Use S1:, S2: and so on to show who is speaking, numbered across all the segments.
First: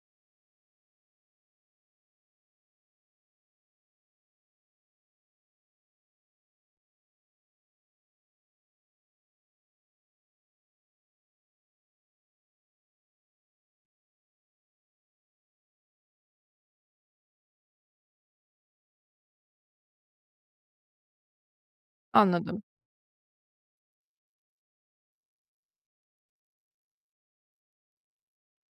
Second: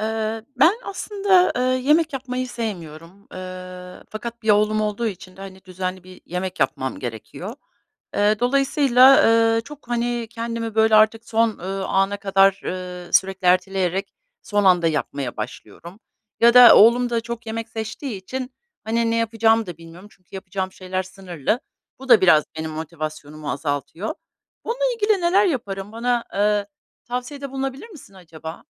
S1: Eee, ben aslında, eee, yemek yapmayı sevmiyorum, eee, fakat 1 oğlum olduğu için de, hani, düzenli bir yemek yapmam gerekiyor. Eee, dolayısıyla, eee, çok, hani, kendimi, böyle, artık son, ııı, ana kadar, ııı, sürekli erteleyerek son anda yapmaya başlıyorum ya da oğlum da çok yemek seçtiği için, hani, ne yapacağımı da bilmiyorum. Çünkü yapacağım şeyler sınırlı. Bu da biraz
S2: Anladım.
S1: benim motivasyonumu azaltıyor. Bununla ilgili neler yaparım? Bana, eee, tavsiyede bulunabilir misin acaba?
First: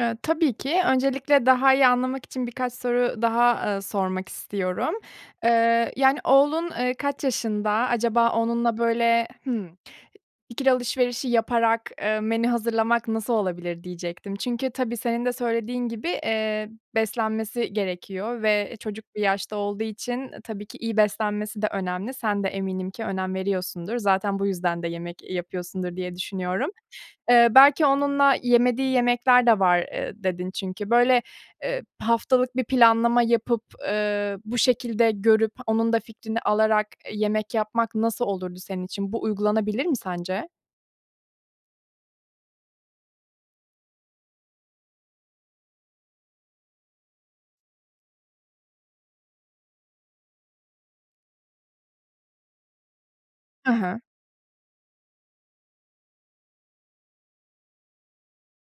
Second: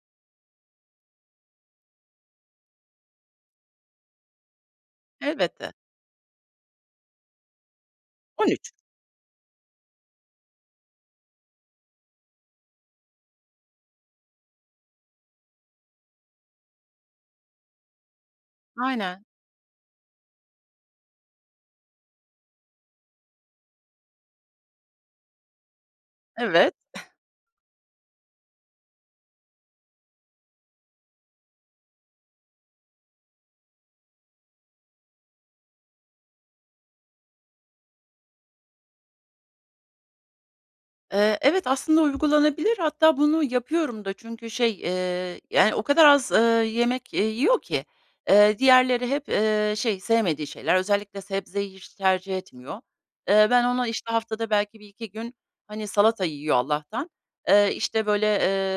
S2: Eee, tabii ki öncelikle daha iyi anlamak için birkaç soru daha, eee, sormak istiyorum.
S1: Elbette.
S2: Eee, yani, oğlun, eee, kaç yaşında, acaba
S1: 13
S2: onunla böyle Hımm. İkili alışverişi yaparak, eee, menü hazırlamak nasıl olabilir diyecektim. Çünkü tabii senin de söylediğin gibi, eee, beslenmesi gerekiyor ve çocuk bir
S1: Aynen.
S2: yaşta olduğu için, e, tabii ki beslenmesi de önemli. Sen de eminim ki önem veriyorsundur. Zaten bu yüzden de yemek, eee, yapıyorsundur diye düşünüyorum.
S1: Evet.
S2: Eee, belki onunla yemediği yemekler de var, eee, dedin çünkü. Böyle, eee, haftalık bir planlama yapıp, eee, bu şekilde görüp, onun da fikrini alarak, eee, yemek yapmak nasıl olurdu senin için? Bu uygulanabilir mi sence?
S1: Eee, evet, aslında uygulanabilir. Hatta bunu yapıyorum da çünkü şey, eee, yani, o kadar az, ııı, yemek, eee, yiyor ki, eee, diğerleri hep, eee, şey, sevmediği şeyler. Özellikle sebzeyi hiç tercih etmiyor. Eee, ben
S2: He
S1: ona
S2: he.
S1: işte haftada belki 1-2 gün, hani, salata yiyor Allah'tan. Eee, işte, böyle,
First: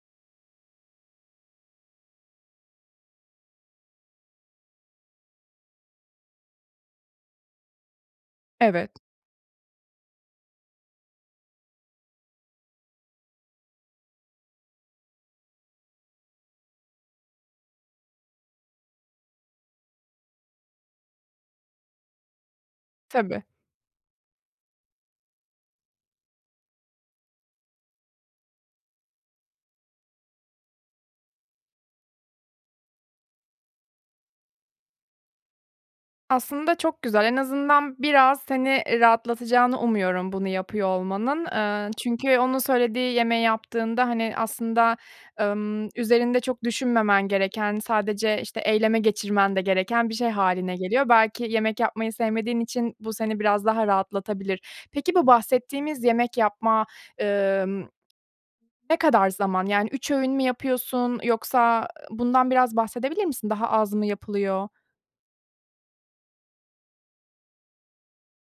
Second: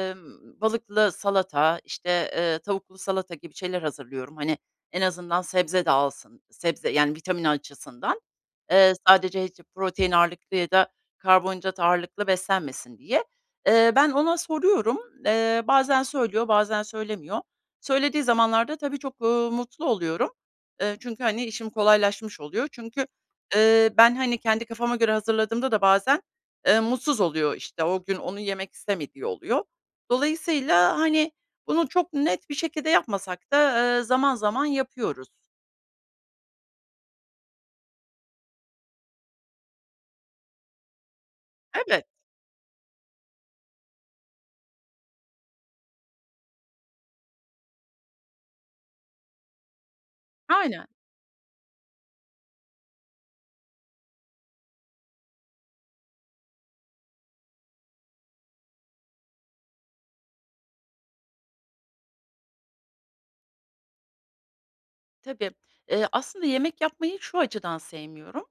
S1: emm, balıklı salata, işte, eee, tavuklu salata gibi şeyler hazırlıyorum. Hani, en azından sebze de alsın. Sebze, yani, vitamin açısından,
S2: Evet.
S1: eee, sadece [unintelligible] protein ağırlıklı ya da karbonhidrat ağırlıklı beslenmesin diye. Eee, ben ona soruyorum. Eee, bazen söylüyor, bazen söylemiyor. Söylediği zamanlarda tabii çok, uuu, mutlu oluyorum. Eee, çünkü, hani, işim kolaylaşmış oluyor. Çünkü,
S2: Tabii.
S1: eee, ben, hani, kendi kafama göre hazırladığımda da bazen, eee, mutsuz oluyor, işte, o gün onu yemek istemediği oluyor. Dolayısıyla, hani, bunu çok net bir şekilde yapmasak da, ııı, zaman zaman yapıyoruz.
S2: Aslında çok güzel, en azından biraz seni, eee, rahatlatacağını umuyorum bunu yapıyor olmanın. Eee,
S1: Evet.
S2: çünkü onun söylediği yemeği yaptığında, hani, aslında, ımm, üzerinde çok düşünmemen gereken, sadece, işte, eyleme geçirmen de gereken bir şey hâline
S1: Aynen.
S2: geliyor. Belki yemek yapmayı sevmediğin için bu seni biraz daha rahatlatabilir. Peki, bu bahsettiğimiz yemek yapma ımm, ne kadar zaman? Yani 3 öğün mü yapıyorsun yoksa, ııı, bundan biraz bahsedebilir misin? Daha az mı yapılıyor?
S1: Tabii, ııı, aslında yemek yapmayı şu açıdan sevmiyorum,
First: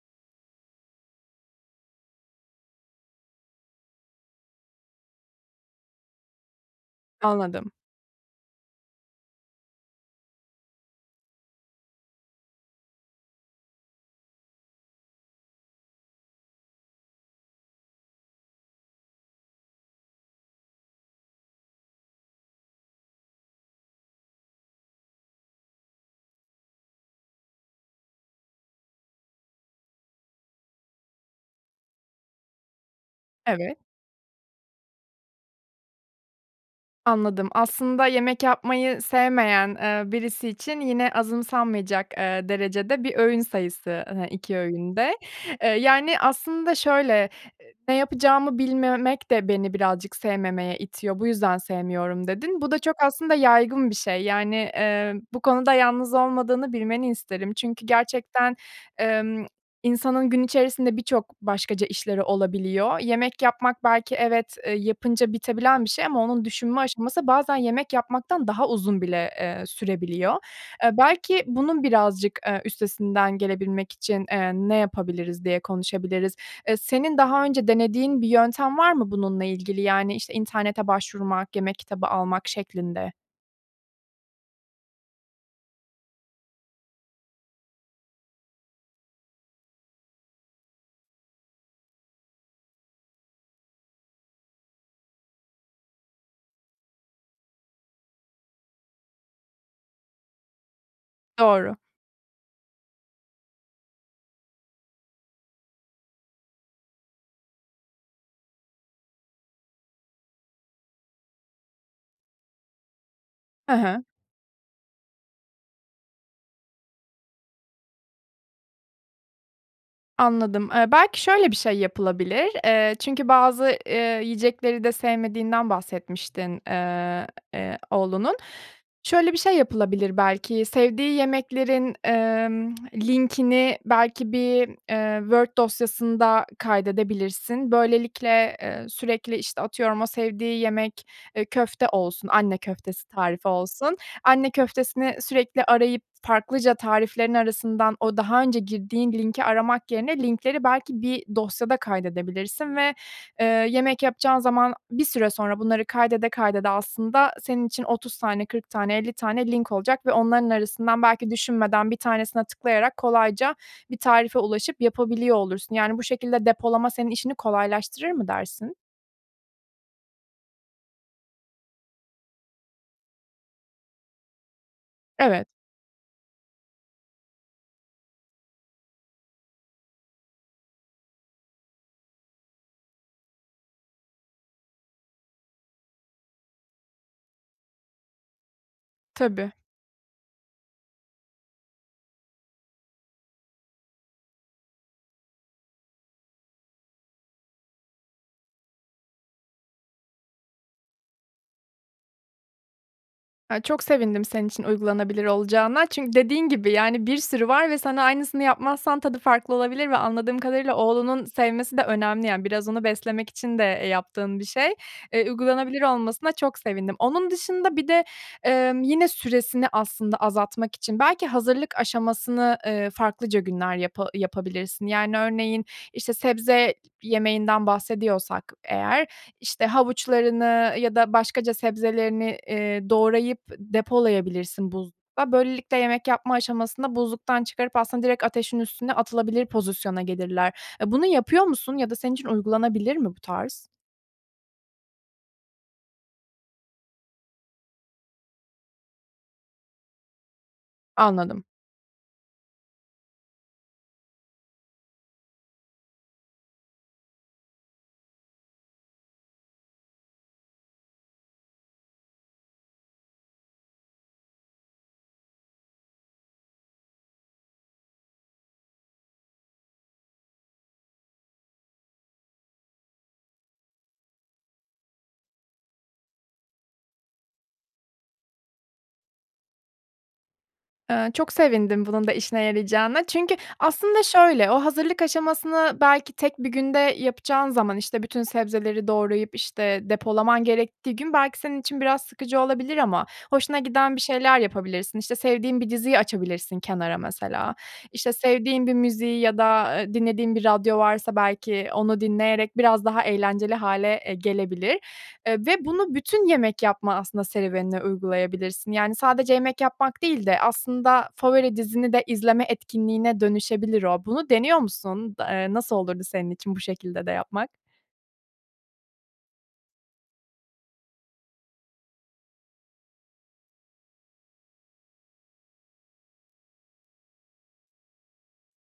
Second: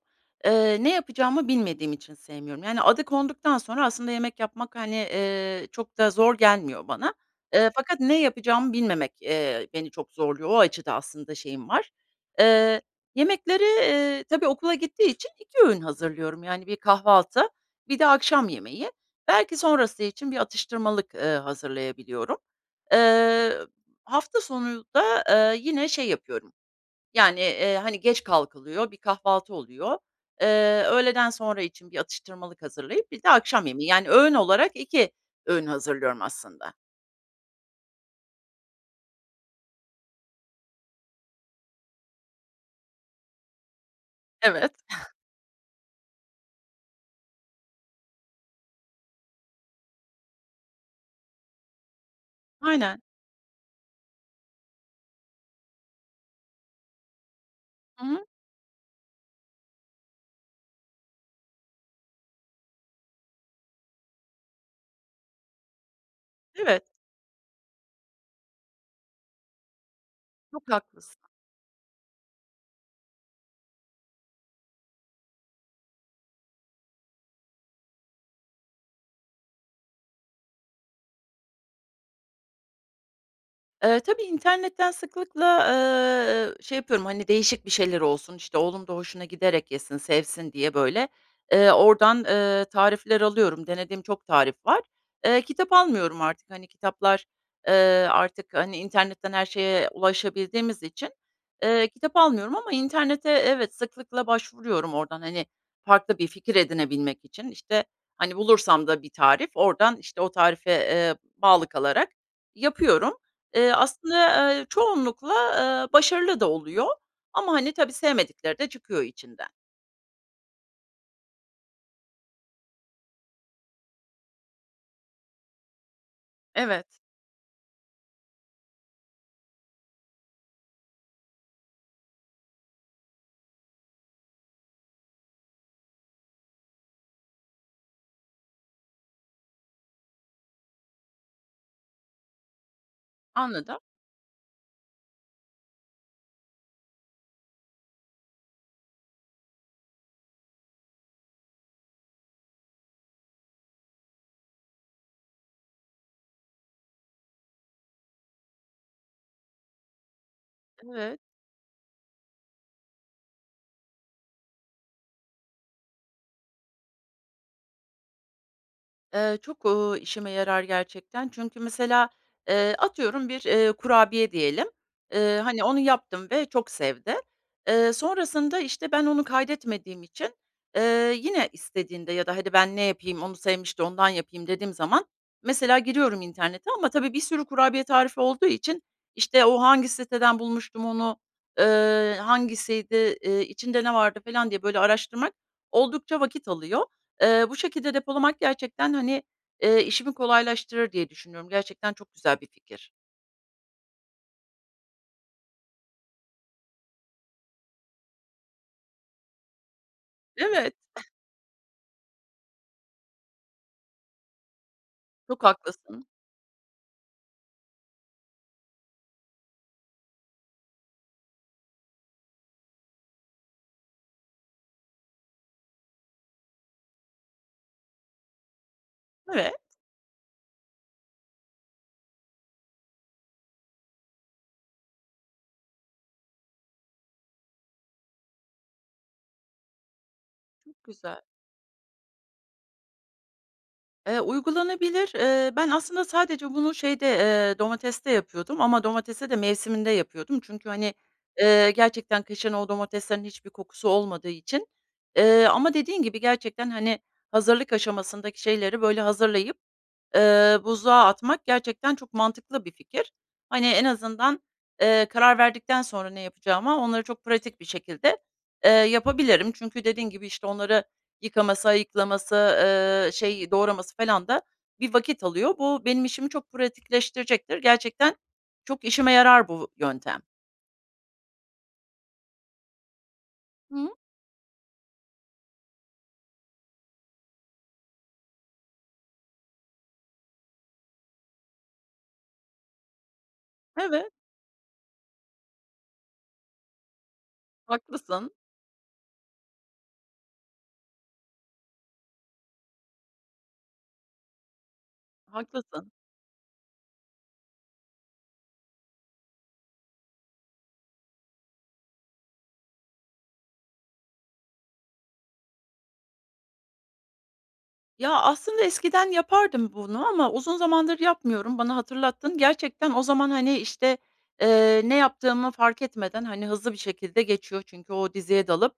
S1: ııı, ne yapacağımı bilmediğim için sevmiyorum. Yani, adı konduktan sonra aslında yemek yapmak, hani, eee, çok da zor gelmiyor bana, eee,
S2: Anladım.
S1: fakat ne yapacağımı bilmemek, eee, beni çok zorluyor. O açıdan aslında şeyim var. Eee, yemekleri, eee, tabii okula gittiği için 2 öğün hazırlıyorum. Yani, 1 kahvaltı, 1 de akşam yemeği. Belki sonrası için bir atıştırmalık, ııı, hazırlayabiliyorum. Eee, hafta sonunda, eee, yine şey yapıyorum, yani, eee, hani, geç kalkılıyor, bir kahvaltı oluyor. Eee, öğleden sonra için bir atıştırmalık hazırlayıp bir de akşam
S2: Evet.
S1: yemeği, yani, öğün olarak 2 öğün hazırlıyorum aslında.
S2: Anladım. Aslında yemek yapmayı sevmeyen, eee, birisi için yine azımsanmaya cak, eee, derecede bir öğün sayısı, hani, 2
S1: Evet.
S2: öğün de. Eee, yani aslında şöyle, ııı, "Ne yapacağımı bilmemek de beni birazcık sevmemeye itiyor, bu yüzden sevmiyorum." dedin. Bu da çok
S1: Aynen.
S2: aslında yaygın bir şey, yani, eee, bu konuda yalnız olmadığını bilmeni isterim. Çünkü
S1: Hı hı.
S2: gerçekten, emm, insanın gün içerisinde birçok başkaca işleri olabiliyor. Yemek yapmak belki evet, eee, yapınca bitebilen bir şey ama onun düşünme
S1: Evet.
S2: aşaması bazen yemek yapmaktan daha uzun bile, eee, sürebiliyor.
S1: Çok
S2: Eee,
S1: haklısın.
S2: belki bunun birazcık, eee, üstesinden gelebilmek için, eee, ne yapabiliriz, diye konuşabiliriz. Eee, senin daha önce denediğin bir yöntem var mı bununla ilgili? Yani, işte, internete başvurmak, yemek kitabı almak şeklinde.
S1: Eee, tabii internetten sıklıkla, eee, şey yapıyorum, hani, değişik bir şeyler olsun, işte, oğlum da hoşuna giderek yesin, sevsin diye, böyle, eee, oradan, eee, tarifler alıyorum. Denediğim çok tarif var. Eee, kitap almıyorum artık. Hani, kitaplar, eee, artık, hani, internetten her şeye ulaşabildiğimiz için,
S2: Doğru.
S1: ııı, kitap almıyorum ama internete evet, sıklıkla başvuruyorum oradan, hani, farklı bir fikir edinebilmek için. İşte, hani, bulursam da bir tarif oradan, işte, o tarife, eee, bağlı kalarak yapıyorum.
S2: Hı
S1: Eee,
S2: hı.
S1: aslında, eee, çoğunlukla, eee, başarılı da oluyor ama, hani, tabii sevmedikleri de çıkıyor içinden.
S2: Anladım, eee, belki şöyle bir şey yapılabilir, eee, çünkü bazı, eee, yiyecekleri de sevmediğinden bahsetmiştin,
S1: Evet.
S2: eee, e, oğlunun. Şöyle bir şey yapılabilir belki, sevdiği yemeklerin, emm linkini belki bir, eee, Word dosyasında kaydedebilirsin. Böylelikle, eee, sürekli, işte, atıyorum o sevdiği yemek, eee, köfte olsun, anne köftesi tarifi
S1: Anladım.
S2: olsun, anne, köftesini sürekli arayıp, farklıca tariflerin arasından o daha önce girdiğin linki aramak yerine linkleri belki bir dosyada kaydedebilirsin ve, eee, yemek yapacağın zaman bir süre sonra bunları kaydede kaydede aslında senin için 30 tane, 40 tane, 50 tane link olacak ve onların arasından
S1: Evet.
S2: belki düşünmeden, 1 tanesine tıklayarak kolayca bir tarife ulaşıp yapabiliyor olursun. Yani, bu şekilde depolama senin işini kolaylaştırır mı dersin?
S1: Eee, çok, ııı, işime yarar gerçekten. Çünkü mesela, eee, atıyorum bir, eee, kurabiye diyelim, ııı,
S2: Evet.
S1: hani, onu yaptım ve çok sevdi. Eee, sonrasında, işte, ben onu kaydetmediğim için, eee, yine istediğinde ya da "Hadi, ben ne yapayım? Onu sevmişti. Ondan yapayım." dediğim zaman mesela giriyorum internete ama tabii bir sürü kurabiye tarifi olduğu için, işte,
S2: Tabii.
S1: o hangi siteden bulmuştum onu, ııı, hangisiydi, eee, içinde ne vardı falan diye böyle araştırmak oldukça vakit alıyor. Eee, bu şekilde depolamak gerçekten, hani, eee, işimi kolaylaştırır diye düşünüyorum. Gerçekten çok güzel bir fikir.
S2: Ya çok sevindim senin için uygulanabilir olacağına çünkü dediğin gibi, yani, bir sürü var ve sen aynısını yapmazsan tadı farklı olabilir ve anladığım kadarıyla
S1: Evet.
S2: oğlunun sevmesi de önemli, yani, biraz onu beslemek için de, eee, yaptığın bir şey. Iıı,
S1: Çok
S2: uygulanabilir
S1: haklısın.
S2: olmasına çok sevindim. Onun dışında bir de, ımm, yine süresini aslında azaltmak için belki hazırlık aşamasını, eee, farklıca günler yapa yapabilirsin. Yani örneğin, işte, sebze yemeğinden bahsediyorsak eğer,
S1: Evet.
S2: işte havuçlarını ya da başkaca sebzelerini, eee doğrayıp depolayabilirsin buzlukta. Böylelikle yemek yapma aşamasında buzluktan çıkarıp aslında direkt ateşin üstüne atılabilir pozisyona gelirler.
S1: Çok
S2: Eee, bunu
S1: güzel.
S2: yapıyor musun ya da senin için uygulanabilir mi bu tarz?
S1: Eee, uygulanabilir. Eee, ben aslında sadece bunu, şeyde, eee, domateste yapıyordum ama domatese de mevsiminde yapıyordum. Çünkü, hani,
S2: Anladım.
S1: eee, gerçekten kışın o domateslerin hiçbir kokusu olmadığı için, eee, ama dediğin gibi gerçekten, hani, hazırlık aşamasındaki şeyleri böyle hazırlayıp, eee, buzluğa atmak gerçekten çok mantıklı bir fikir. Hani en azından, eee, karar verdikten sonra ne yapacağıma onları çok pratik bir şekilde, eee yapabilirim. Çünkü dediğin gibi, işte, onları yıkaması, ayıklaması, ııı, şey, doğraması felan da bir vakit alıyor. Bu benim işimi çok pratikleştirecektir. Gerçekten çok işime yarar bu yöntem.
S2: Iıı, çok sevindim bunun da işine yarayacağına çünkü
S1: Hıı.
S2: aslında şöyle, o hazırlık aşamasını belki tek 1 günde yapacağın zaman, işte, bütün sebzeleri doğrayıp, işte, depolaman gerektiği gün belki senin için biraz sıkıcı olabilir ama hoşuna giden bir
S1: Evet.
S2: şeyler yapabilirsin. İşte, sevdiğin bir diziyi açabilirsin kenara mesela, işte,
S1: Haklısın.
S2: sevdiğin bir müziği ya da, ııı, dinlediğin bir radyo varsa belki onu dinleyerek biraz daha eğlenceli hâle, ııı, gelebilir, ııı, ve
S1: Haklısın.
S2: bunu bütün yemek yapma aslında serüvenine uygulayabilirsin, yani, sadece yemek yapmak değil de aslında favori dizini de izleme etkinliğine dönüşebilir o. Bunu deniyor musun? Da eee, nasıl olurdu senin için bu şekilde de yapmak?
S1: Ya, aslında eskiden yapardım bunu ama uzun zamandır yapmıyorum. Bana hatırlattın. Gerçekten o zaman, hani, işte, ııı, ne yaptığımı fark etmeden, hani, hızlı bir şekilde geçiyor çünkü o diziye dalıp,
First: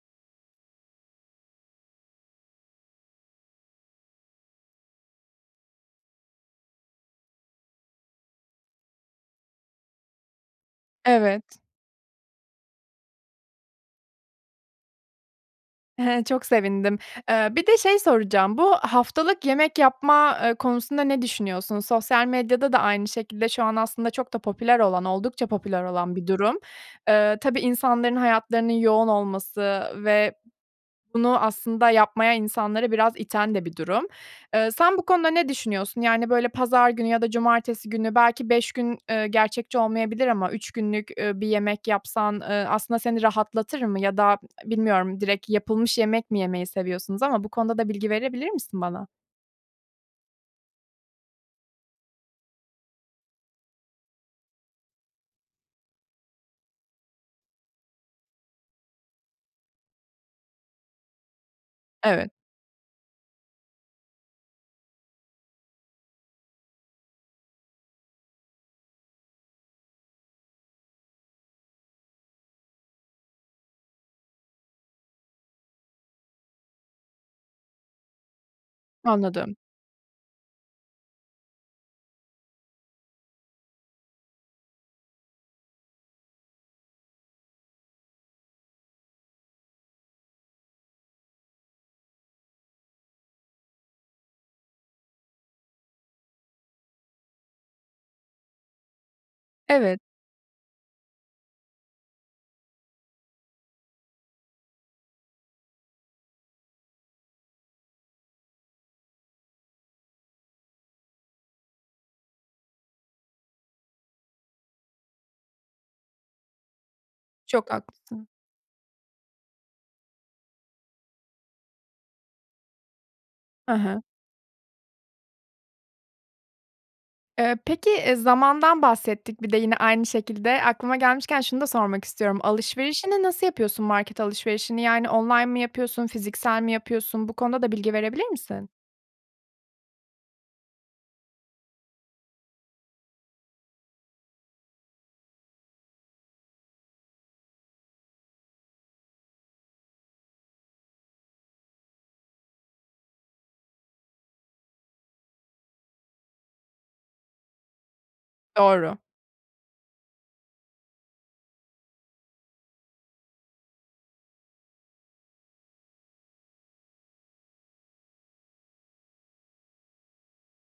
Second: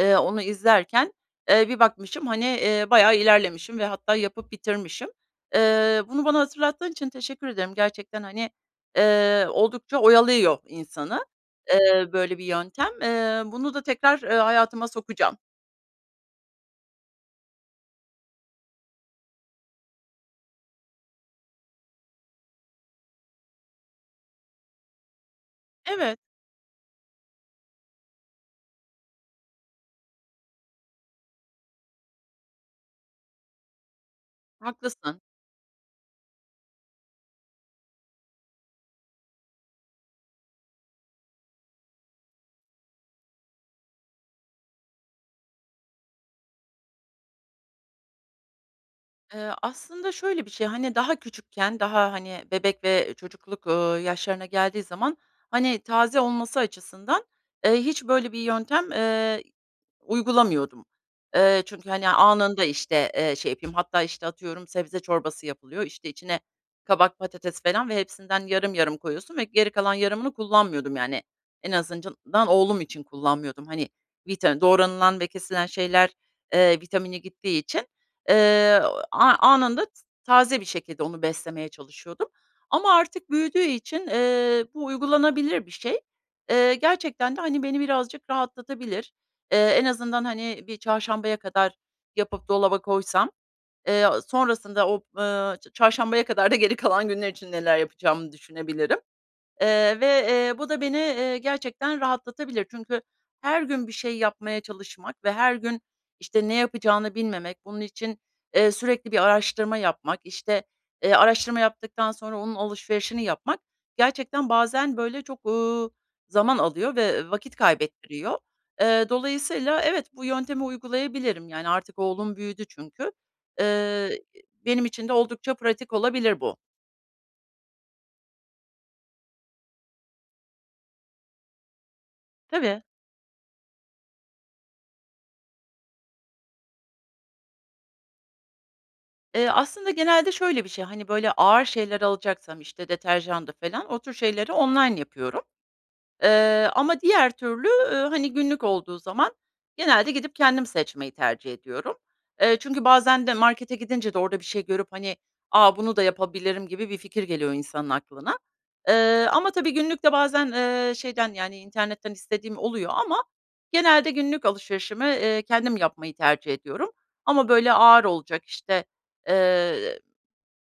S1: ııı, onu izlerken, ııı, bir bakmışım, hani, ııı, bayağı ilerlemişim ve hatta yapıp bitirmişim. Iıı, bunu bana hatırlattığın için teşekkür ederim. Gerçekten, hani, ııı, oldukça oyalıyor insanı,
S2: Evet.
S1: ııı, böyle bir yöntem. Iıı, bunu da tekrar, eee, hayatıma sokacağım.
S2: Çok sevindim. Eee, bir de şey soracağım, bu haftalık yemek yapma, eee, konusunda ne düşünüyorsun? Sosyal medyada da aynı şekilde şu an aslında çok da popüler olan oldukça popüler olan
S1: Evet.
S2: bir durum. Eee, tabii insanların hayatlarının yoğun olması ve bunu aslında yapmaya insanları biraz iten de bir durum. Eee, sen bu
S1: Haklısın.
S2: konuda ne düşünüyorsun? Yani, böyle, pazar günü ya da cumartesi günü belki 5 gün, eee, gerçekçi olmayabilir ama 3 günlük, ııı, bir yemek yapsan, eee, aslında seni rahatlatır mı ya da bilmiyorum, direkt yapılmış yemek mi yemeyi seviyorsunuz ama bu konuda da bilgi verebilir misin bana?
S1: Eee, aslında şöyle bir şey, hani, daha küçükken daha, hani, bebek ve çocukluk, ııı, yaşlarına geldiği zaman, hani, taze olması açısından, eee, hiç böyle bir yöntem, eee, uygulamıyordum. Eee, çünkü, hani,
S2: Evet.
S1: anında, işte, eee, şey yapayım hatta, işte, atıyorum sebze çorbası yapılıyor, işte, içine kabak, patates falan ve hepsinden yarım yarım koyuyorsun ve geri kalan yarımını kullanmıyordum, yani, en azından oğlum için kullanmıyordum. Hani, vita doğranılan ve kesilen şeyler, eee, vitamini gittiği için, eee, a
S2: Anladım.
S1: anında taze bir şekilde onu beslemeye çalışıyordum ama artık büyüdüğü için, eee, bu uygulanabilir bir şey. Eee, gerçekten de, hani, beni birazcık rahatlatabilir. Eee, en azından, hani, bir çarşambaya kadar yapıp dolaba koysam, eee, sonrasında o, eee, çarşambaya kadar da geri kalan günler için neler yapacağımı düşünebilirim. Eee,
S2: Evet.
S1: ve, eee, bu da beni, eee, gerçekten rahatlatabilir çünkü her gün bir şey yapmaya çalışmak ve her gün, işte, ne yapacağını bilmemek, bunun için, eee, sürekli bir araştırma yapmak, işte, eee, araştırma yaptıktan sonra onun alışverişini yapmak gerçekten bazen, böyle, çok, uuu, zaman alıyor ve, ııı, vakit
S2: Çok haklısın.
S1: kaybettiriyor. Eee, dolayısıyla evet, bu yöntemi uygulayabilirim yani artık oğlum büyüdü çünkü.
S2: Hı hı.
S1: Eee, benim için de oldukça pratik olabilir bu.
S2: Eee, peki, eee, zamandan bahsettik bir de yine aynı şekilde. Aklıma gelmişken şunu da sormak istiyorum.
S1: Tabii.
S2: Alışverişini nasıl yapıyorsun? Market alışverişini yani, online mı yapıyorsun, fiziksel mi yapıyorsun? Bu konuda da bilgi verebilir misin?
S1: Eee, aslında genelde şöyle bir şey, hani, böyle, ağır şeyler alacaksam, işte, deterjandı falan, o tür şeyleri online yapıyorum, eee, ama diğer türlü, ııı, hani, günlük olduğu zaman genelde gidip kendim seçmeyi tercih ediyorum. Eee, çünkü bazen de markete gidince de orada bir şey görüp, hani, "A, bunu da yapabilirim." gibi bir fikir geliyor insanın aklına.
S2: Doğru.
S1: Eee, ama tabii günlük de bazen, eee, şeyden, yani, internetten istediğim oluyor ama genelde günlük alışverişimi, eee, kendim yapmayı tercih ediyorum. Ama, böyle, ağır olacak, işte, eee,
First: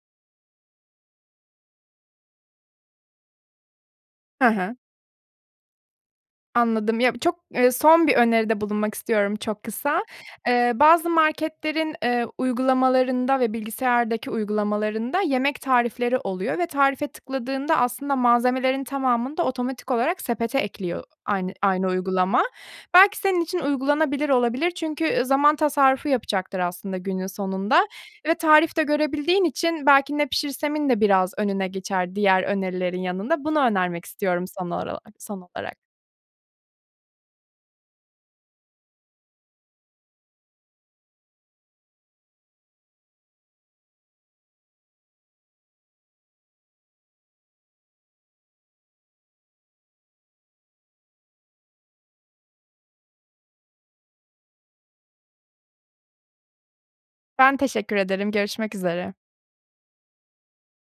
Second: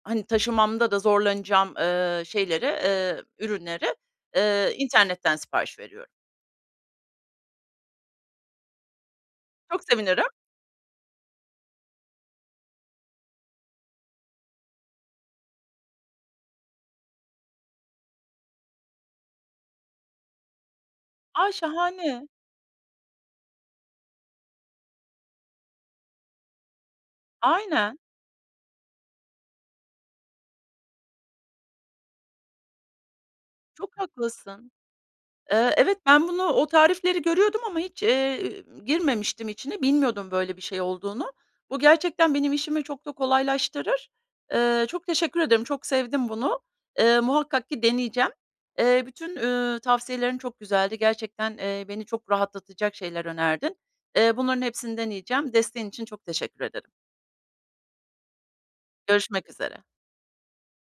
S1: hani, taşımamda da zorlanacağım, eee, şeyleri, eee, ürünleri,
S2: He he.
S1: eee, internetten sipariş veriyorum.
S2: Anladım. Ya, çok, eee, son bir öneride bulunmak istiyorum çok
S1: Çok
S2: kısa.
S1: sevinirim.
S2: Eee, bazı marketlerin, eee, uygulamalarında ve bilgisayardaki uygulamalarında yemek tarifleri oluyor ve tarife tıkladığında aslında malzemelerin tamamını da otomatik olarak sepete ekliyor aynı
S1: Ay,
S2: aynı
S1: şahane.
S2: uygulama. Belki senin için uygulanabilir olabilir çünkü, ııı, zaman tasarrufu yapacaktır aslında günün sonunda
S1: Aynen.
S2: ve tarif de görebildiğin için belki "Ne pişirsem?"in de biraz önüne geçer diğer önerilerin yanında. Bunu
S1: Çok
S2: önermek istiyorum
S1: haklısın.
S2: son oralak son
S1: Eee,
S2: olarak.
S1: evet, ben bunu o tarifleri görüyordum ama hiç, eee, girmemiştim içine, bilmiyordum, böyle, bir şey olduğunu. Bu gerçekten benim işimi çok da kolaylaştırır. Eee, çok teşekkür ederim, çok sevdim bunu. Eee, muhakkak ki deneyeceğim. Eee, bütün, üüü, tavsiyelerin çok güzeldi. Gerçekten, eee, beni çok rahatlatacak şeyler önerdin. Eee, bunların hepsini deneyeceğim. Desteğin için çok teşekkür ederim.
S2: Ben teşekkür ederim. Görüşmek üzere.
S1: Görüşmek üzere.